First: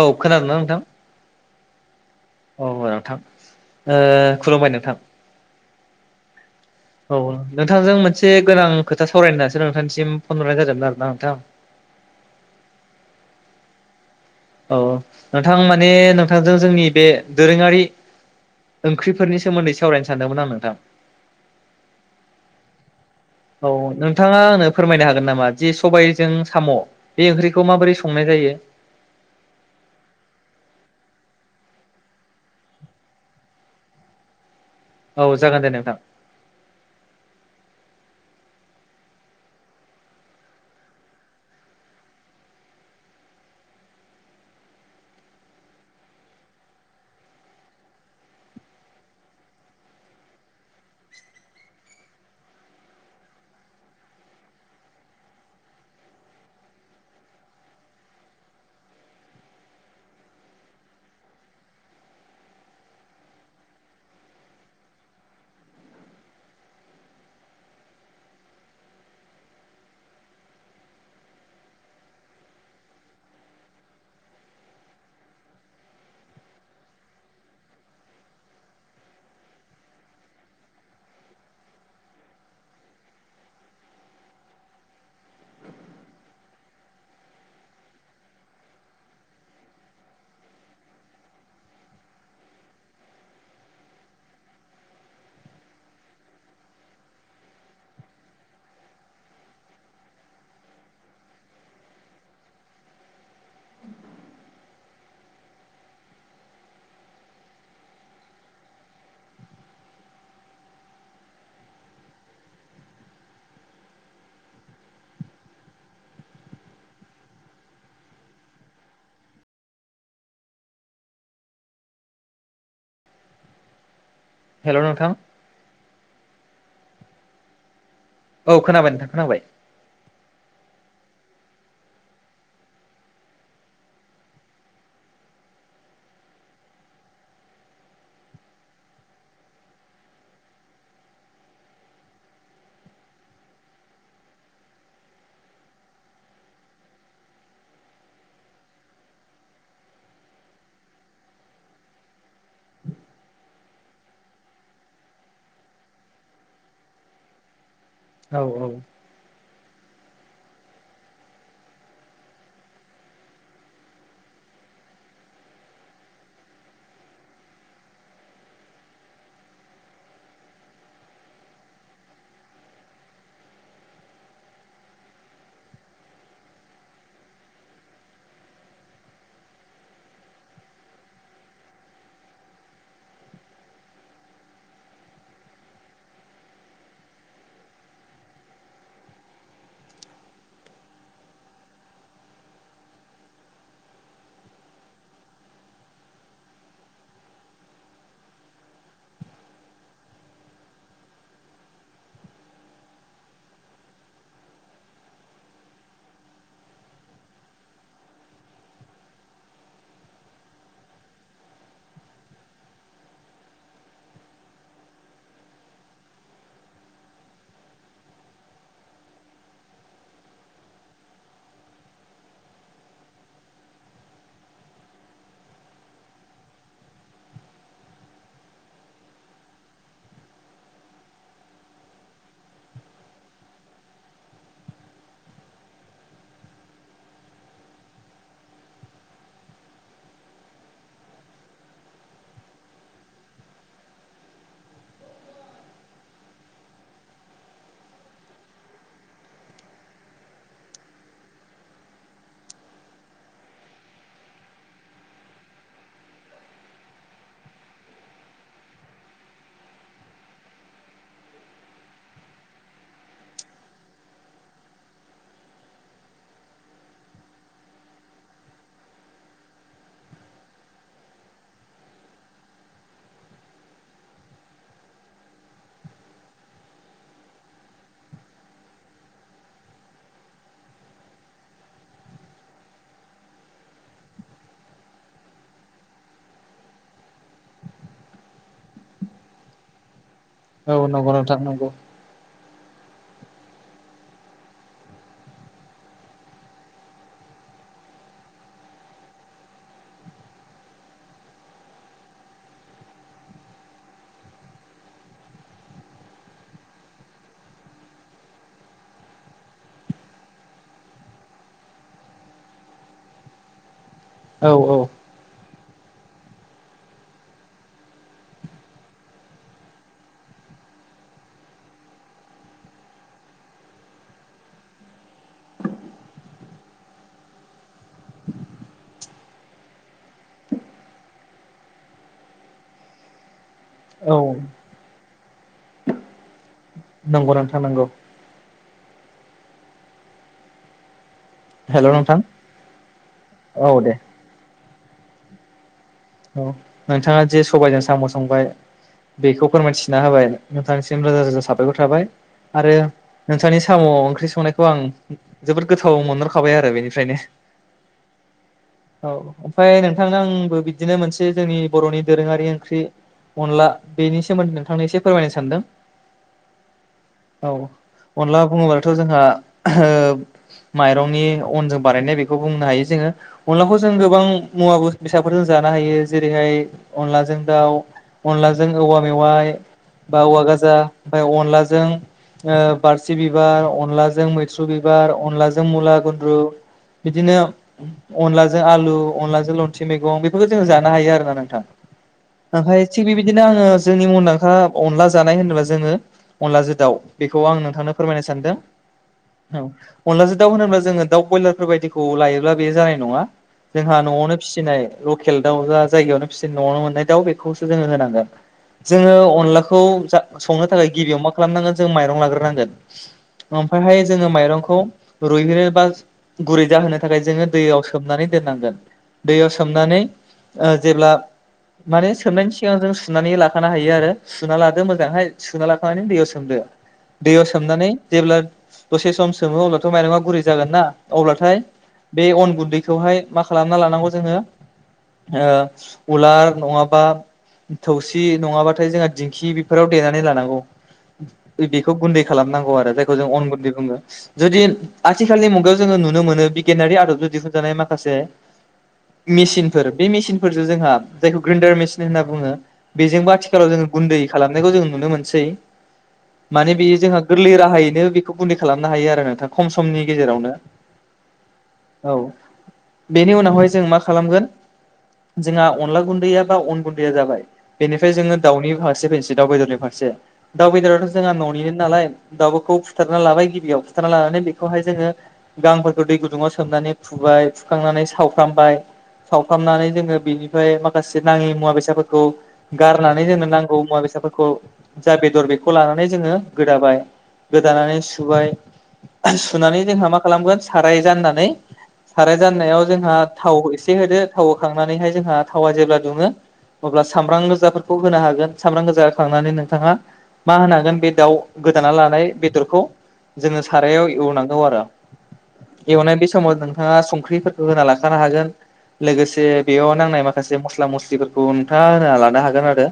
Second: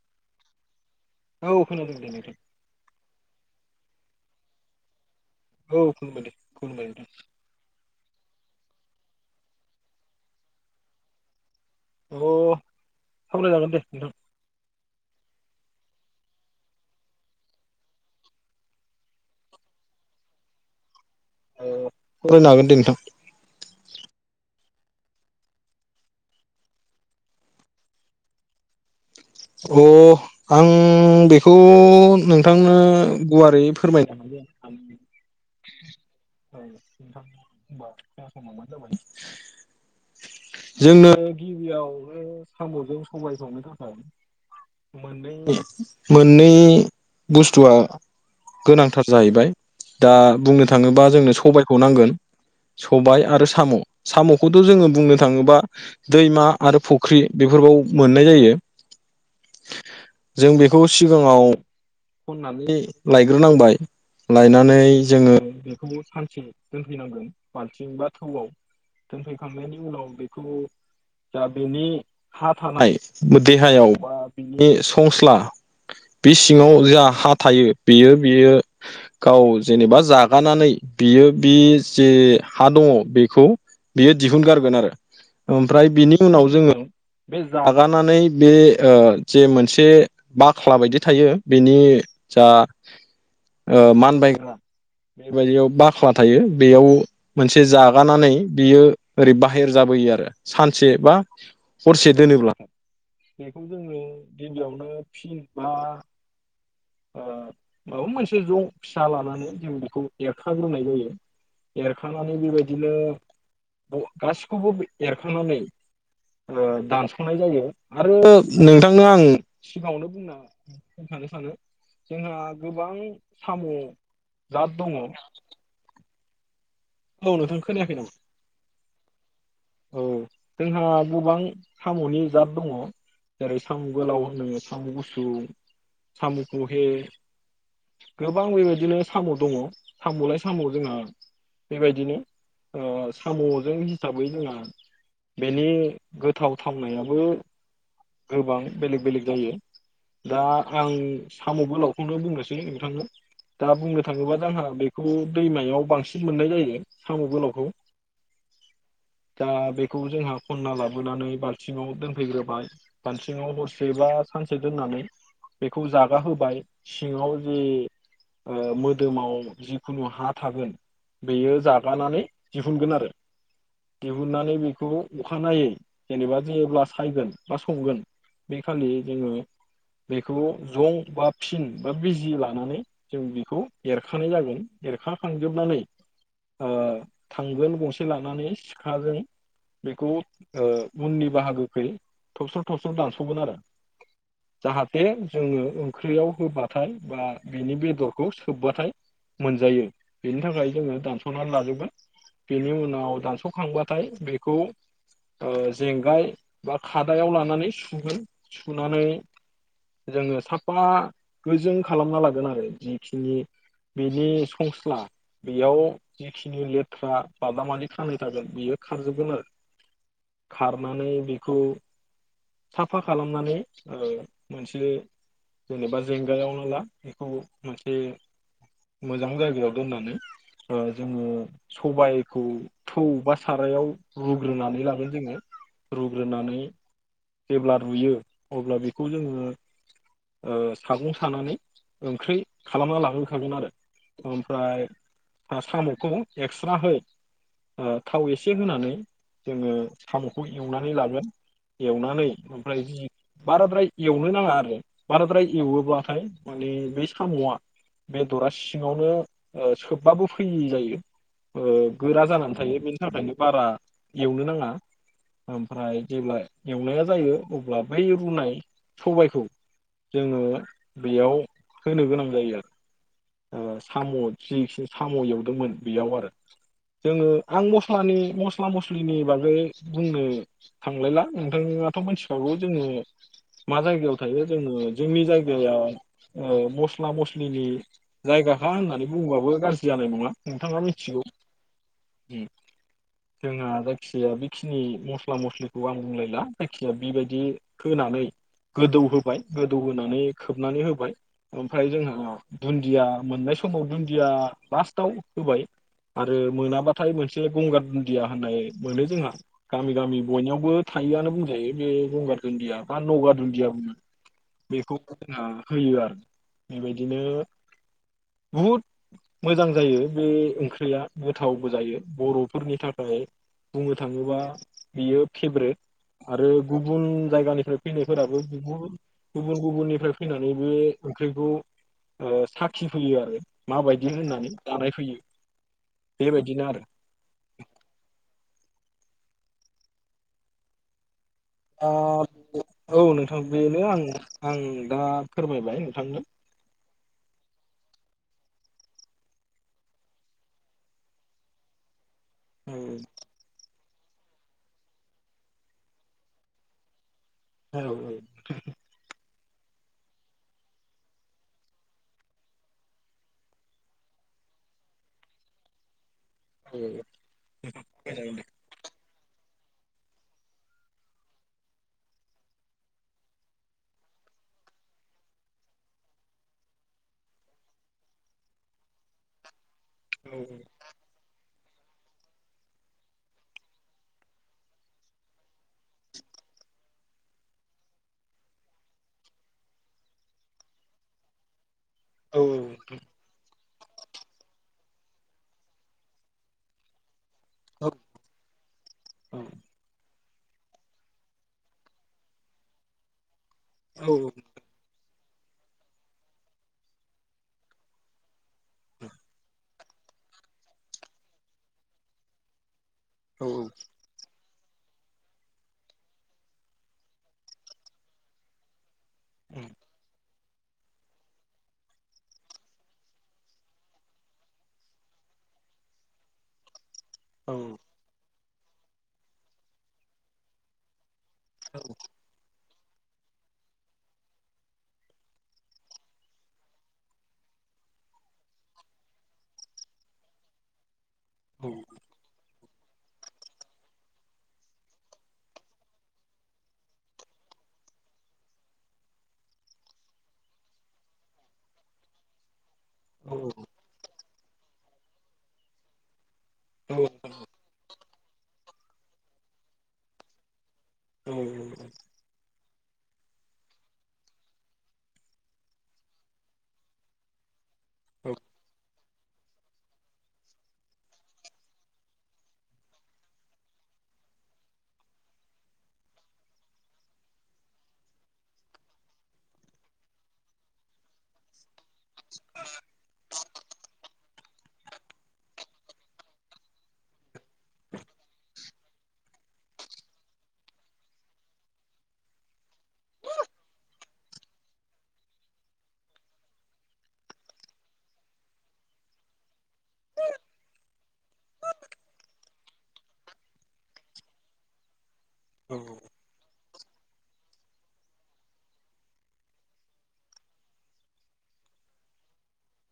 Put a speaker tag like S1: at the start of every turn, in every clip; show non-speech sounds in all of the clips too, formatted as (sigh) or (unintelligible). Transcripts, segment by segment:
S1: औ खोनादों ना नोंथां?
S2: औ खोनादों दे नों
S1: औ नोंथां। ओ खुलुमबाय नोंथां। औ नोंथांजों मोन से गोनां खोथा सावरायनो होननासो नोंथांनिसिम फन हरनाय जादोंमोन आरो ना नोंथां।
S2: अ सावरायजागोन दे नोंथां।
S1: अ। नोंथां माने नोंथांजों जोंनि बे दोरोङारि ओंख्रिफोरनि सोमोन्दै सावरायनो सानदोंमोन आं नोंथां।
S2: औ सावरायनो हागोन दे नोंथां।
S1: औ नोंथाङा आंनो फोरमायनो हागोन नामा जे सबायजों साम' बे ओंख्रिखौ माबोरै संनाय जायो? (inaudible)
S2: अ आं बेखौ नोंथांनो गुवारै फोरमाय (unintelligible) (unintelligible) (unintelligible)
S1: औ जागोन दे नोंथां
S2: जोंनो गिबियावनो साम'जों सबाय संनो थाखाय मोननै मोननै बुस्थुआ गोनांथार जाहैबाय। दा बुंनो थाङोबा जोंनो सबायखौ नांगोन। सबाय आरो साम'। साम'खौथ' जोङो बुंनो थाङोबा दैमा आरो फुख्रि बे फोराव मोननाय जायो। जों बेखौ सिगाङाव खननानै लायग्रोनांबाय। लायनानै जोङो बेखौबो सानसे दोनफैनांगोन बाल्थिं बा थौवाव। दोनफैखांनायनि उनाव बेखौ जा बिनि हा थानाय देहायाव बा बिनि संस्ला बे सिङाव जा हा थायो बेयो बेयो गाव जेनेबा जागानानै बियो बे जे हा दङ' बेखौ बियो दिहुनगारगोन आरो ओमफ्राय बिनि उनाव जोङो बे जागानानै बे ओ जे मोनसे बाख्ला बायदि थायो बेनि जा ओ मानबायग्रा बेबायदियाव बाख्ला थायो बेयाव मोनसे जागानानै बियो ओरै बाहेर जा बोयो सानसे बा हरसे दोनोब्ला। बेखौ जोङो गिबियावनो फिन बा ओ माबा मोनसे ज' फिसा लानानै जों बेखौ एरखाग्रोनाय जायो एरखानानै बेबायदिनो गासिखौबो एरखानानै ओ दानस'नाय जायो आरो नोंथां नो आं सिगाङावनो बुंना बुंथानो सानो जोंहा गोबां साम'
S1: हेल'
S2: जात दङ
S1: नोंथां
S2: औ नोंथां खोनायाखै नामा
S1: औ खोनाबाय नोंथां खोनाबाय
S2: जोंहा गोबां साम'नि जात दङ जेरै साम' गोलाव होनो साम' गुसुं साम'ख'हे गोबां बेबायदिनो साम' दङ साम'लाय साम' जोंहा बेबायदिनो ओ साम'जों हिसाबै जोंहा बेनि गोथाव थावनायाबो गोबां बेलेग बेलेग जायो दा आं साम'बो गोलावखौनो बुंनोसै नोंथांनो दा बुंनो थाङोबा जोंहा बेखौ दैमायाव बांसिन मोननाय जायो साम' गोलावखौ
S1: औ औ
S2: दा बेखौ जोंहा खनना लाबोनानै बालथिङाव दोनफैग्रोबाय बालथिङाव हरसेबा सानसे दोननानै बेखौ जागा होबाय सिङाव जे ओ मोदोमाव जिखुनु हा थागोन बेयो जागानानै दिहुनगोन आरो दिहुननानै बेखौ अखानायै जेनेबा जो अब्ला सायगोन बा संगोन बे खालि जोङो बेखौ जं बा फिन बा बिजि लानानै जों बेखौ एरखानाय जागोन एरखाखांजोबनानै ओ थांगोन गंसे लानानै सिखाजों बेखौ ओ उननि बाहागोखै थबस्र' थबस्र' दानस'गोन आरो जाहाथे जोङो ओंख्रियाव होबाथाय बा बेनि बेदरखौ सोबबाथाय मोनजायो बेनि थाखाय जोङो दानस'नानै लाजोबगोन बेनि उनाव दानस'खांबाथाय बेखौ ओ जेंगाय बा खादायाव लानानै सुगोन सुनानै जोङो साफा गोजों खालामना लागोन आरो जिखिनि बेनि संस्ला बेयाव जिखिनि लेथ्रा बादामलि खानाय थागोन बेयो खारजोबगोन आरो खारनानै बेखौ साफा खालामनानै ओ मोनसे जेनेबा जेंगायाव नो ला बेखौ मोनसे मोजां जायगायाव दोननानै ओ जोङो सबायखौ थौ बा सारायाव रुग्रोनानै लागोन जोङो रुग्रोनानै जेब्ला रुयो अब्ला बेखौ जोङो ओ सागं सानानै ओंख्रि खालामना लाग्रोखागोन आरो ओमफ्राय आ साम'खौ एक्स्रा हो ओ थाव एसे होनानै जोङो साम'खौ एवनानै लागोन एवनानै ओमफ्राय जि बाराद्राय एवनो नाङा आरो बाराद्राय एवोब्लाथाय माने बे साम'आ बेदरा सिङावनो ओ सोबबाबो फैयि जायो ओ गोरा जानानै थायो बेनि थाखायनो बारा एवनो नाङा ओमफ्राय जेब्ला एवनाया जायो अब्ला बै रुनाय सबायखौ जोङो बेयाव होनो गोनां जायो आरो ओ साम' जिखनि साम' एवदोंमोन बेयाव आरो जोङो आं मस्लानि मस्ला मस्लिनि बागै बुंनो थांलायला नोंथां दाथं मानथिफ्रागौ जोङो मा जायगायाव थायो जोङो जोंनि जायगायाव ओ मस्ला मस्लिनि जायगाखा होननानै बुंबाबो गाज्रि जानाय नङा
S1: औ नंगौ नोंथां नोंगौ
S2: जोंहा जायखियाया बेखिनि मस्ला मस्लिखौ आं बुंलायला जायखिया बेबायदि होनानै गोदौ होबाय गोदौ होनानै खोबनानै होबाय ओमफ्राय जोङो दुन्दि दुन्दिया मोननाय समाव दुन्दिया लास्टाव होबाय आरो मोनाब्लाथाय मोनसे गंगार दुन्दिया होननाय मोनो जोंहा गामि गामि बयनावबो था थायोआनो बुंजायो बे गंगार दुन्दिया बा नगा दुन्दिया बुङो
S1: औ औ
S2: बेखौ जोंना होयो आरो बेबायदिनो बुहुद मोजां जायो बे ओंख्रिया गोथावबो जायो बर'फोरनि थाखाय बुंनो थाङोबा बियो फेब्रेट आरो गुबुन जायगानिफ्राय फैनायफोराबो गुबु गुबुन गुबुननिफ्राय फैनानै बो ओंख्रिखौ ओ साखि फैयो आरो माबायदि
S1: औ
S2: होननानै जानाय फैयो बेबायदिनो आरो
S1: नंगौ नोंथां नंगौ हेल'
S2: ओ!
S1: नोंथां
S2: औ नोंथां
S1: औ
S2: बेनो
S1: दे
S2: आं आं दा फोरमायबाय
S1: औ नोंथाङा जे सबायाइजों साम' संबाय बेखौ फोरमायथिना होबाय नोंथांनिसिम रोजा रोजा साबायखर थाबाय आरो नोंथांनि साम' ओंख्रि संनायखौ आं जोबोद गोथाव मोनहरखाबाय आरो बेनिफ्रायनो
S2: औ औ
S1: औ ओमफ्राय नोंथांनो आंबो बिदिनो मोनसे जोंनि बर'नि दोरोङारि ओंख्रि अनला बेनि सोमोन्दै नोंथांनो एसे फोरमायनो सानदों। औ अनला बुङोब्लाथ' जोंहा ओ माइरंनि अनजों बारायनाय बेखौ बुंनो हायो जोङो अनलाखौ जों गोबां मुवा बेसादफोरजों जानो हायो जेरैहाय अनलाजों दाउ अनलाजों औवा मेवाइ बा औवा गाजा ओमफाय अनलाजों ओ बारसि बिबार अनलाजों मैथ्रु बिबार अनलाजों मुला गुन्द्रु बिदिनो अनलाजों आलु अनलाजों लन्थि मैगं जों जानो हायो आरोना नोंथां ओमफ्राय थिग बिबायदिनो आङो जोंनि मुंदांखा अनला जानाय होनोब्ला जोङो अनलाजों दाउ। बेखौ आं नोंथांनो फोरमायनो सानदों। औ अनलाजों दाउ होनोब्ला जोङो दाउ ब्रयलारफोर बायदिखौ लायोब्ला बे जानाय नङा जोंहा न'आवनो फिसिनाय लकेल दाउ जा जायगायावनो फिसिन न'आवनो मोननाय दाउ बेखौसो जोङो होनांगोन। जोङो अनलाखौ जा संनो थाखाय गिबियाव मा खालामनांगोन जों माइरं लाग्रोनांगोन ओमफ्रायहाय जोङो माइरंखौ खौ रुहोननो बा गुरै जाहोनो थाखाय जोङो दैयाव सोमनानै दोननांगोन दैयाव सोमनानै ओ जेब्ला माने सोमनायनि सिगाङाव जों सुनानै लाखानो हायो आरो सुना लादो मोजांहाय सुना लाखानानै दैयाव सोमदो दैयाव सोमनानै जेब्ला दसे सम सोमो अब्लाथ' माइरंआ गुरै जागोन ना अब्लाथाय बे अन गुन्दैखौहाय मा खालामना लानांगौ जोङो उलार नङाबा थौसि नङाबाथाय जोंहा दिंखि बेफोराव देनानै लानांगौ बेखौ गुन्दै खालामनांगौ जाय जोंनै बुङो। जुदि आथिखालनि मुगायाव जोङो नुनो मोनो बिगियानारि आदबजों दिहुन जानाय माखासे मेचिनफोर बे मेसिनफोरजों जोंहा जायखौ ग्रेन्डार मेसिन होनना बुङो बेजोंबो आथिखालाव जोङो गुन्दै खालामनायखौ जोङो नुनो मोनसै माने बेयो जोंहा गोरलै राहायैनो बेखौ गुन्दै खालामनो हायो आरो नोंथां खम समनि गेजेरावनो
S2: औ
S1: औ बेनि उनावहाय जों मा खालामगोन जोंहा अनला गुन्दैया गाव अन गुन्दैया जाबाय बेनिफ्राय जोङो दाउनि फारसे फैनोसै दाउ बेदरनि फारसे दाउ बेदरावथ' जोंहा न'निनो नालाय दाउ बेखौ फुथारना लाबाय गिबियाव फुथारना लानानै बेखौहाय जों गांफोरखौ दै गुदुङाव सोमनानै फुबाय फुखांनानै सावफ्रामबाय सावथामनानै जोङो बेनिफ्राय माखासे नाङि मुवा बेसादफोरखौ गारनानै जोंनो नांगौ मुवा बे- बेसादफोरखौ जा बेदर बेखौ लानानै जोङो गोदाबाय गोदानानै सुबाय सुनानै जोंहा मा खालामगोन साराइ जाननानै साराइ जाननायाव जोंहा थाव एसे होदो थाव होखांनानैहाय जोंहा थावा जेब्ला दुङो अब्ला सामब्राम गोजाफोरखौ होनो हागोन सामब्राम गोजााखांनानै नोंथाङा मा होनागोन बे दाउ गोदाना लानाय बेदरखौ जोङो सारायाव एवनांगौ आरो एवनाय बे समाव नोंथाङा संख्रिफोरखौ होना लाखानो हागोन लोगोसे बेयाव नांनाय माखासे मस्ला मस्लिफोरखौ नोंथाङा होना लानो हागोन आरो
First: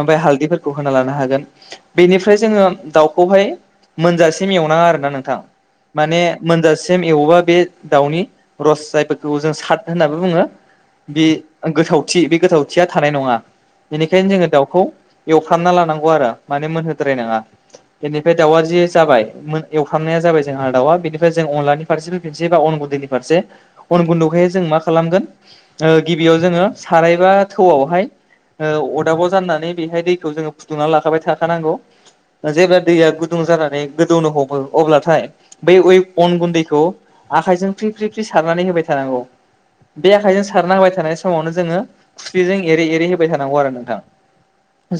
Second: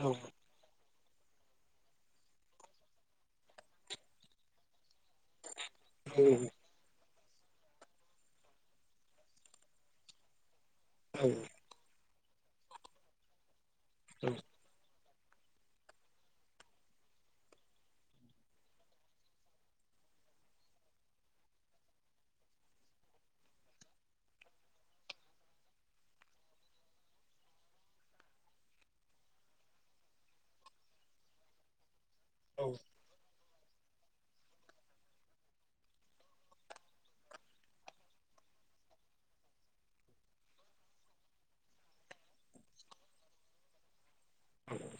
S1: ओमफ्राय हालदफोरखौ होना लानो हागोन बेनिफ्राय जोङो दाउखौहाय मोनजासिम एवनाङा आरोना नों थां माने मोनजासिम एवोबा बे दाउनि रस जायफोरखौ जों साद होनना बुङो बे गोथावथि बे गोथावथिया थानाय नङा बेनिखायनो जोङो दाउखौ एवफ्रामना लानांगौ आरो माने मोनहोद्राय नाङा बेनिफ्राय दाउआ जे जाबाय मोन एवफ्रामनाया जाबाय जोंहा दाउआ बेनिफ्राय जों अनलानि फारसेबो फिननोसै बा अन गुन्दैनि फारसे अन गुन्दुखाय जों मा खालामगोन गिबियाव जोङो सारायबा थौआवहाय अरदाबाव जाननानै बेहाय दैखौ जोङो फुदुंनानै लाखाबाय थाखानांगौ जेबो दैया गुदुं जागोन गोन गोदौनो हमो अब्लाथाय बै अन गुन्दैखौ आखायजों फ्रि फ्रि सारनानै हाय होबाय थानांगौ बे आखाइजों सारना हबाय थानाय समावनो जोङो खुस्लिजों एरै एरै होबाय थानांगौ आरो नोंथां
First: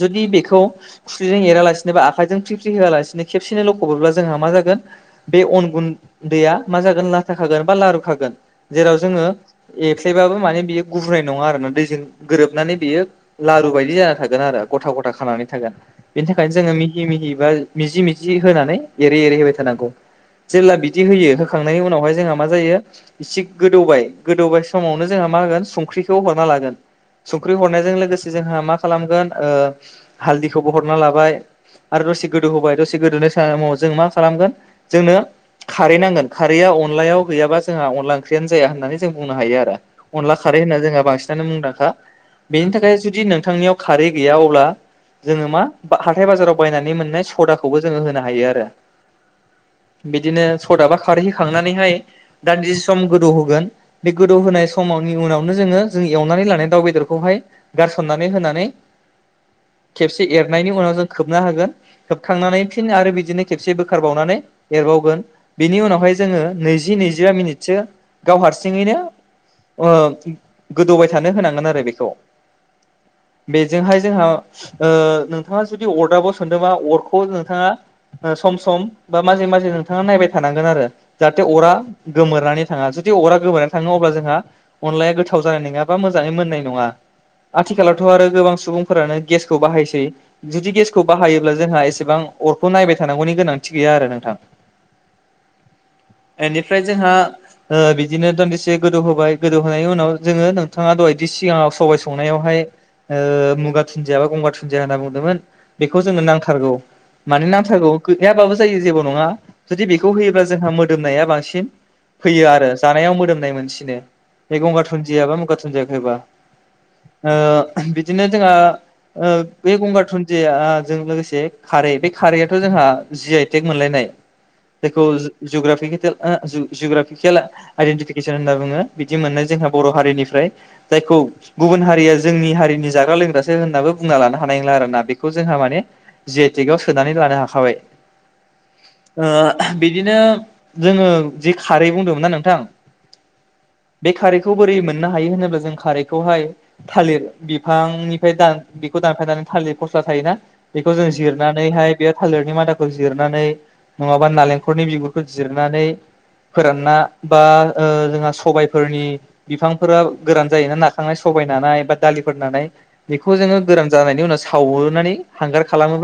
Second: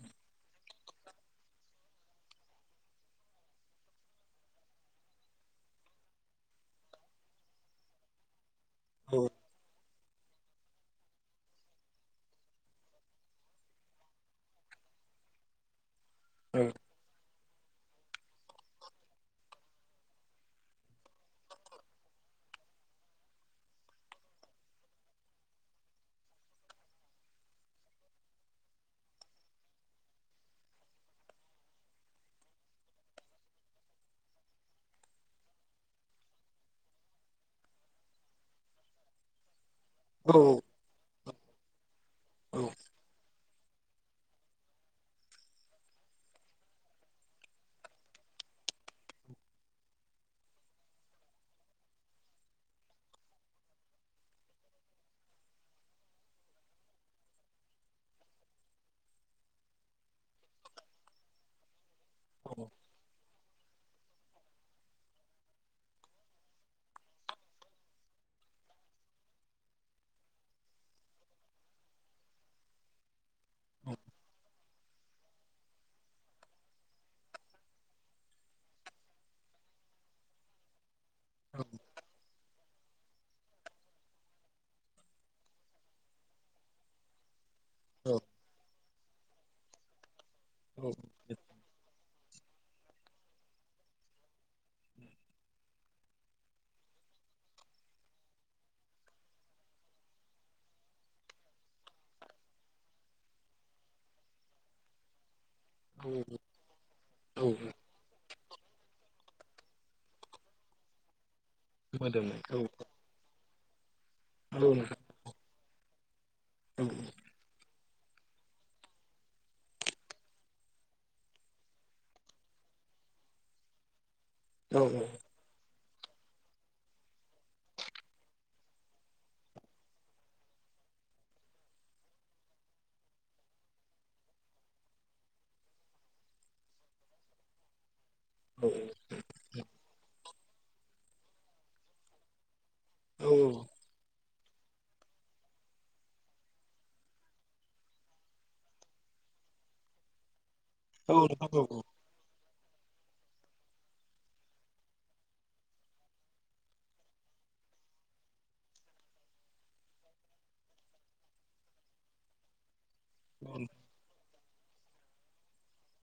S1: जुदि बेखौ खुस्लिजों एरालासिनो बा आखाइजों फ्रि फ्रि होआलासिनो खेबसेयैनो ल'खबैब्ला जोंहा मा जागोन बे अन गुन्दैआ मा जागोन लाथा खागोन बा लारु खागोन। जेराव जोङो एफ्लेबाबो माने बियो गुुरनाय नङा आरो ना दैजों गोरोबनानै बियो लारु बायदि जाना थागोन आरो गथा गथा खानानै थागोन बेनि थाखायनो जोङो मिहि मिहि बा मिजि मिजि होनानै एरै एरै होबाय थानांगौ जेब्ला बिदि होयो होखांनायनि उनावहाय जोंहा मा जायो इसे गोदौबाय गोदौबाय समावनो जोंहा मा होगोन संख्रिखौ हरना लागोन संख्रि हरनायजों लोगोसे जोंहा मा खालामगोन हालदिखौबो हरना लाबाय आरो दसे गोदौ होबाय दसे गोदौनि समाव जों मा खालामगोन जोंनो खारै नांगोन खारैया अनलायाव गैयाबा जोंहा अनला ओंख्रियानो जाया होननानै जों बुंनो हायो आरो अनला खारै होनना जोंहा बांसिन नो मुंदांखा बेनि थाखाय जुदि नोंथांनियाव खारै गैया अब्ला जोङो मा हाथथाय बाजाराव बायनानै मोननाय सदाखौबो जोङो होनो हायो आरो बिदिनो सदाबा खारहैखांनानैहाय दान्दिसे सम गोदौ होगोन। बे गोदौ होनाय समावनि उनावनो जोङो जों एवनानै लानाय दाउ बेदरखौहाय गारसननानै होनानै खेबसे एरनायनि उनाव जों खोबनो हागोन। होबखांनानै फिन आरो बिदिनो खेबसेबो नानै एबावगोन बेनि उनावहाय जोङो नैजि नैजबा मिनिटसो गाव हारसिं हारसिंनो गोदौबाय थानो होनांगोन आरो बेखौ। बेजोंहाय जोंहा नोंथाङा जुदि अराबो सानदोंबा अरखौ नोंथाङा सम सम बा माजे माजे नोंथाङा नायबाय थानांगोन आरो जाहाथे अरा गोमोरनानै थाङा जुदि अरा गोबोरानो थाङो अब्ला जोंहा अनलाया गोथाव जानाय नङा बा मोजाङै मोननाय नङा। आथिखालावथ' आरो गोबां सुबुंफोरानो गेसखौ बाहायसै जुदि गेसखौ बाहायोब्ला जोंहा एसेबां अरखौ नायबाय थानांगौनि गोनांथि गैया आरो नोंथां। बेनिफ्राय जोंहा ओ बिदिनो दनदिसे गोदौ होबाय गोदौ होनायनि उनाव जोङो नोंथाङा दहायदि सिगाङाव सबाइ संनायावहाय मुगा दुनदिया बा गंगार दुनदिया होनना बुंदोंमोन। बेखौ जोङो नांथारगौ माने नांथारगौ। नेैयाबाबो जायो जेबो नङा जुदि बेखौ होयोब्ला जोंहा मोदोमनाया बांसिन फैयो आरो
S2: (unintelligible)
S1: जानायाव मोदोमनाय मोनसिनो बे गंगार दुनजिया बा मुगा दुनजियाखैबा बिदिनो जोंहा बे गंगार दुनदिया जजों लोगोसे खारै बे खारैआथ' जोंहा जि आइटेक मोनलायनाय। बे जग्राफि जग्रफि खेल आइडेन्टिफिकेसन होनना बुङो बिदि मोननाय जोंहा बर' हारिनिफ्राय जायखौ गुबुन हारिया जोंनि हारि जोंनि जाग्रा लोंग्रासो होनाबो बुंना लानो हानाय नंला आर ना बेखौ जोंहा माने जेटिकव सोनानै लानो हाखाबाय। (inaudible)
S2: औ
S1: ओ बिदिनो जोङो जि खारै बुंदोंमोन ना नोंथां।
S2: औ
S1: बे खारैखौ बोरै मोननो हायो होनोब्ला जों खारैखौहाय थालिर बिफांनिफ्राय दान बेखौ दानफायनानै थालिर फस्ला थायोना बेखौ जों जिरनानैहाय बे थालिरनि मादाखौ जिरनानै नङाबा नालेंखलनि बिगुरखौ जिरनानै फोरानना बा ओ जोंहा सबायफोरनि बिफांफोरा गोरान जायोना नाखांनाय सबाय नानाय बा दालिफोर बेखौ जोङो गोर जानायनि उनाव सावनानै हांगार खालामोबा